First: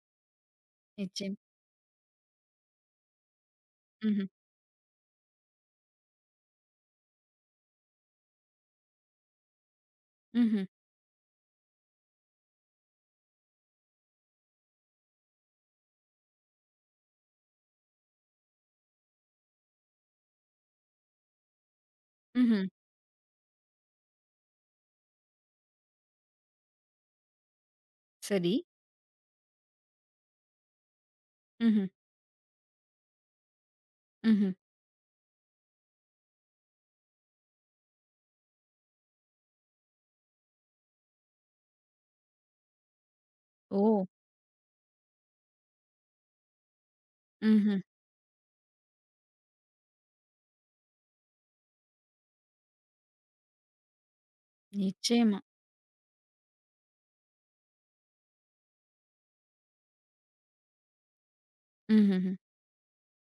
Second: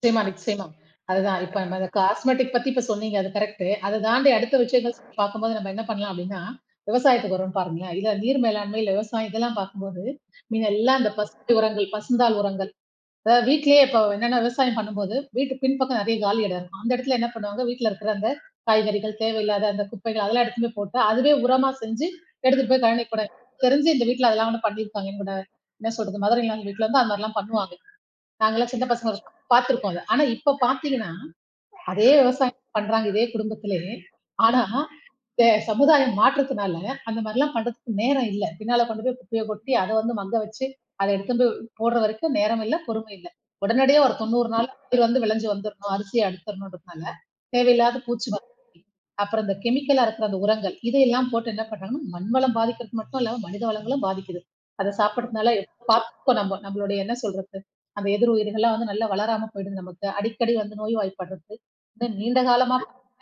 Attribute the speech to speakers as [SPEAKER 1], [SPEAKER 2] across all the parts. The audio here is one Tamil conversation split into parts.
[SPEAKER 1] நிச்சயமா, நிச்சயமா.
[SPEAKER 2] நிச்சயம்.
[SPEAKER 1] அதுதான். இப்ப அந்த காஸ்மெடிக் பத்தி இப்ப சொன்னீங்க. அது கரெக்ட்டு அதத்
[SPEAKER 2] ம்ஹ்ம்.
[SPEAKER 1] தாண்டி அடுத்த விஷயங்கள் பார்க்கும்போது நம்ம என்ன பண்ணலாம்? அப்பிடின்னா, விவசாயத்துக்கு வருவோம் பாருங்களே! இல்ல நீர் மேலாண்மை, இல்ல விவசாயம் இதெல்லாம் பார்க்கும்போது,
[SPEAKER 2] ம்ஹ்ம்.
[SPEAKER 1] மீதம் எல்லாம் அந்தப் ஃபர்ஸ்டு உரங்கள், பசுந்தாள் உரங்கள், இத வீட்லே இப்ப என்னன்னா விவசாயம் பண்ணும்போது, வீட்டு பின்பக்கம் நிறைய காலி இடம் இருக்கும். அந்த இடத்துல என்ன பண்ணுவாங்க, வீட்ல இருக்கிற அந்தக் காய்கறிகள், தேவை இல்லாத அந்தக் குப்பைகள் அதெல்லாம் எடுத்துட்டும் போய் போட்டு அதுவே உரமா செஞ்சு,
[SPEAKER 2] ம்ஹ்ம்.
[SPEAKER 1] எடுத்துட்டு போய் கழனிக்கு போட தெரிஞ்சு இந்த வீட்ல அதெல்லாகூடம் பண்ணியிருப்பாங்க என்கூட என்ன சொல்றது? மதர் இன் லா வீட்ல இருந்தா அந்தமாரிலாம் பண்ணுவாங்க.
[SPEAKER 2] சரி.
[SPEAKER 1] நாங்கள்லாம் சின்னப் பசங்க [unintelligible] பாத்திருக்கோம் அத. ஆனா, இப்ப பாத்தீங்கன்னா,
[SPEAKER 2] ம்ஹ்ம்.
[SPEAKER 1] அதே விவசாயம் பண்றாங்க. இதே குடும்பத்திலே.
[SPEAKER 2] ம்ஹ்ம்.
[SPEAKER 1] ஆனா, இந்த ச சமுதாயம் மாற்றத்துனால அந்தமாரி எல்லாம் பண்றதுக்கு நேரம் இல்ல. பின்னால கொண்டு போய் குப்பைய கொட்டி அத வந்து மங்க வச்சு, அத எடுத்துன்னு போய் போட்ற வரைக்கும் நேரம் இல்ல, பொறுமை இல்ல. உடனடியா
[SPEAKER 2] ஓ!
[SPEAKER 1] ஒரு தொண்ணூறு நாள் [unintelligible] வந்து விளைஞ்சு வந்துர்ணும். அரிசி அறுத்துறணுன்டு இருப்பாங்க. தேவை
[SPEAKER 2] ம்ஹ்ம்.
[SPEAKER 1] இல்லாத பூச்சி மருந்து, அப்புறம் அந்தக் கெமிக்கலா இருக்கிற அந்த உரங்கள். இதை எல்லாம் போட்டு என்ன பண்றாங்கன்னா, மண் வளம் பாதிக்கிறது மட்டுமில்லாம மனித வளங்களும் பாதிக்குது. அதச்
[SPEAKER 2] நிச்சயமா.
[SPEAKER 1] சாப்பிடுறதுனால பாத்துப்போம் நம்ம நம்மளோடய என்ன சொல்றது? அந்த எதிர் உயிர்கள் எல்லாம் வந்து நல்லா வளராம போயிடும் நமக்கு, அடிக்கடி வந்து நோய்வாய்ப்படுறது.
[SPEAKER 2] மஹ்ஹ்ம்.
[SPEAKER 1] நீண்ட காலமா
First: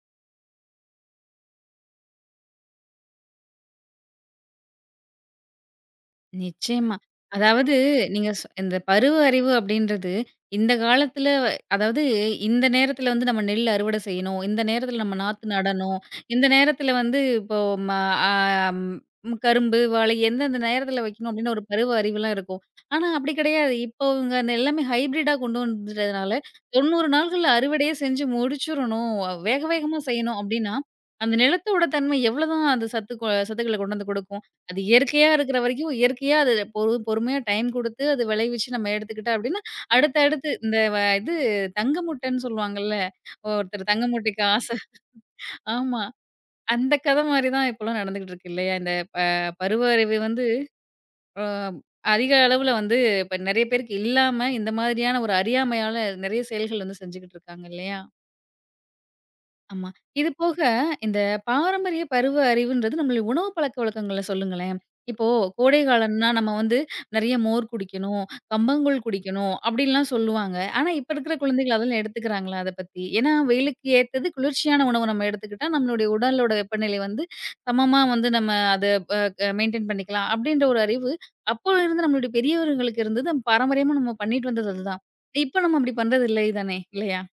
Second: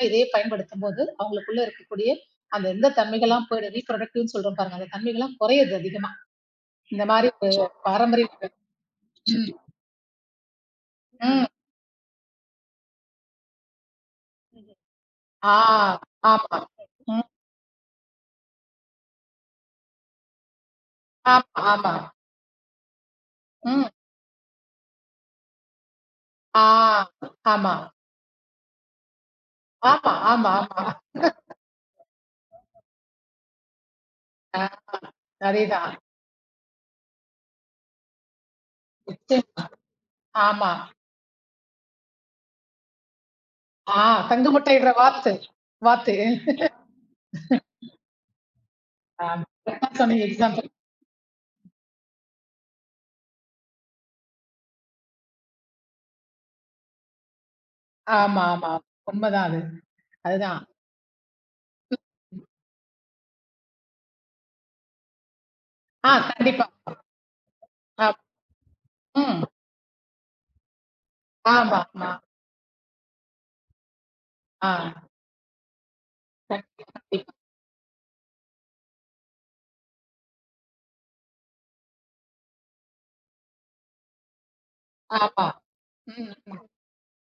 [SPEAKER 1] இதையே பயன்படுத்தும்போது அவுங்களுக்குள்ள இருக்கக்கூடிய அந்த இந்தத் தன்மைகள் எல்லாம் போயிடும் ரீபுரொடெக்டிவ் சொல்றோம் பாருங்க, அந்தத் தன்மைகள் எல்லாம் குறைது அதிகமா.
[SPEAKER 2] நிச்சயமா,
[SPEAKER 1] இந்தமாரி இப்ப
[SPEAKER 2] அதாவது
[SPEAKER 1] பாரம்பரிய
[SPEAKER 2] நீங்க சொ அந்த பருவ
[SPEAKER 1] ம்.
[SPEAKER 2] அறிவு அப்பிடின்றது, இந்தக் காலத்தல
[SPEAKER 1] ம்.
[SPEAKER 2] அதாவது இந்த நேரத்துல வந்து நம்ம நெல் அறுவட செய்யணும். இந்த நேரத்துல நம்ம நாத்து
[SPEAKER 1] ஆ,
[SPEAKER 2] நடணும். இந்த
[SPEAKER 1] ஆமாமா.
[SPEAKER 2] நேரத்துல வந்து,
[SPEAKER 1] ம்.
[SPEAKER 2] இப்ப ஓ ஆ மா ஆ ம். கரும்பு, வாழை எந்தெந்த நேரத்துல வைக்கணும்
[SPEAKER 1] ஆமா,
[SPEAKER 2] அப்பிடின்னு ஒரு பருவ
[SPEAKER 1] ஆமா.
[SPEAKER 2] அறிவு எல்லாம் இருக்கும். ஆனா அப்பிடி கிடையாது.
[SPEAKER 1] ம்.
[SPEAKER 2] இப்பவுங்க எல்லாமே ஹைபிரிட்டா கொண்டு வந்துட்டதுனால,
[SPEAKER 1] ஆ,
[SPEAKER 2] 90 நாள்கள்ல
[SPEAKER 1] ஆமா.
[SPEAKER 2] அறுவடையே செஞ்சு முடிச்சுரனும். அ வேக வேகமா
[SPEAKER 1] ஆமா.
[SPEAKER 2] செய்யணும்,
[SPEAKER 1] ஆமா,
[SPEAKER 2] அப்பிடின்னா
[SPEAKER 1] ஆமா.
[SPEAKER 2] அந்த நிலத்தோட தன்மை எவ்ளோ தான் அந்தச் சத்து சத்துக்கள கொண்டு வந்து கொடுக்கும்.
[SPEAKER 1] ஆ,
[SPEAKER 2] அது இயற்கையா இருக்குற வரைக்கும்
[SPEAKER 1] சரிதான்.
[SPEAKER 2] இயற்கையா அது பொறு பொறுமையா டைம் கொடுத்து அது விளைவிச்சு நம்ம எடுத்துக்கிட்டா
[SPEAKER 1] நிச்சயமா,
[SPEAKER 2] அப்பிடின்னா, அடுத்தடுத்து.
[SPEAKER 1] ஆமா.
[SPEAKER 2] இந்த வ இது தங்கமுட்டன்னு சொல்லுவாங்கல்ல. ஒருத்தர்
[SPEAKER 1] ஆ,
[SPEAKER 2] தங்க முட்டைக்கு
[SPEAKER 1] தங்க
[SPEAKER 2] ஆசை,
[SPEAKER 1] முட்ட இட்ற வாத்து
[SPEAKER 2] ஆமா.
[SPEAKER 1] வாத்து
[SPEAKER 2] அந்தக் கதை மாதிரி தான் இப்பபலாம் நடந்துட்டு இருக்கு இல்லயா! இந்தப் ப
[SPEAKER 1] ஆம்
[SPEAKER 2] பருவ அறிவு வந்து ஆ
[SPEAKER 1] [unintelligible]
[SPEAKER 2] அதிக அளவுல வந்து இப்ப நிறைய பேருக்கு இல்லாம, இந்த மாரியான ஒரு அறியாமையால நிறைய செயல்கள செஞ்சுட்டு இருக்காங்க இல்லயா!
[SPEAKER 1] ஆமா, ஆமா. உண்ம தான் அது.
[SPEAKER 2] ஆமா. இதுபோக
[SPEAKER 1] அதுதான்.
[SPEAKER 2] இந்தப் பாரம்பரிய பருவ அறிவுன்றது நம்ம உணவு பழக்க வழக்கங்கள சொல்லுங்களேன்! இப்போ கோடை
[SPEAKER 1] ஆ,
[SPEAKER 2] காலம்னா நம்ம
[SPEAKER 1] கண்டிப்பா.
[SPEAKER 2] வந்து நிறைய மோர்
[SPEAKER 1] ஆப்
[SPEAKER 2] குடிக்கணும், கம்பங்கூழ்
[SPEAKER 1] ம்.
[SPEAKER 2] குடிக்கணும் அப்பிடின்லாம் சொல்லுவாங்க. ஆனா, இப்ப இருக்குற குழந்தைகள்
[SPEAKER 1] ஆமா,
[SPEAKER 2] அதெல்லாம்
[SPEAKER 1] ஆமா.
[SPEAKER 2] எடுத்துக்கிறங்களா? அதப் பத்தி. ஏன்னா, வெயிலுக்கு ஏற்றது குளிர்ச்சியான
[SPEAKER 1] ஆ.
[SPEAKER 2] உணவ நம்ம எடுத்துக்கிட்டா நம்மளுடைய உடலோட
[SPEAKER 1] கண்
[SPEAKER 2] வெப்பநிலை வந்து
[SPEAKER 1] -டிப்.
[SPEAKER 2] சமமா வந்து நம்ம அத ப க மெயின்டன் பண்ணிக்கலாம் அப்பிடின்ற ஒரு அறிவு அப்போதுல இருந்த நம்மளுடைய பெரியவர்களுக்கு இருந்தது. பாரம்பரியமா நாம பண்ணிட்டு வந்தது அதுதான்.
[SPEAKER 1] ஆமா.
[SPEAKER 2] இப்ப நாம அப்பிடி
[SPEAKER 1] ம்
[SPEAKER 2] பண்றது இல்லை
[SPEAKER 1] [unintelligible]
[SPEAKER 2] தானே! இல்லயா!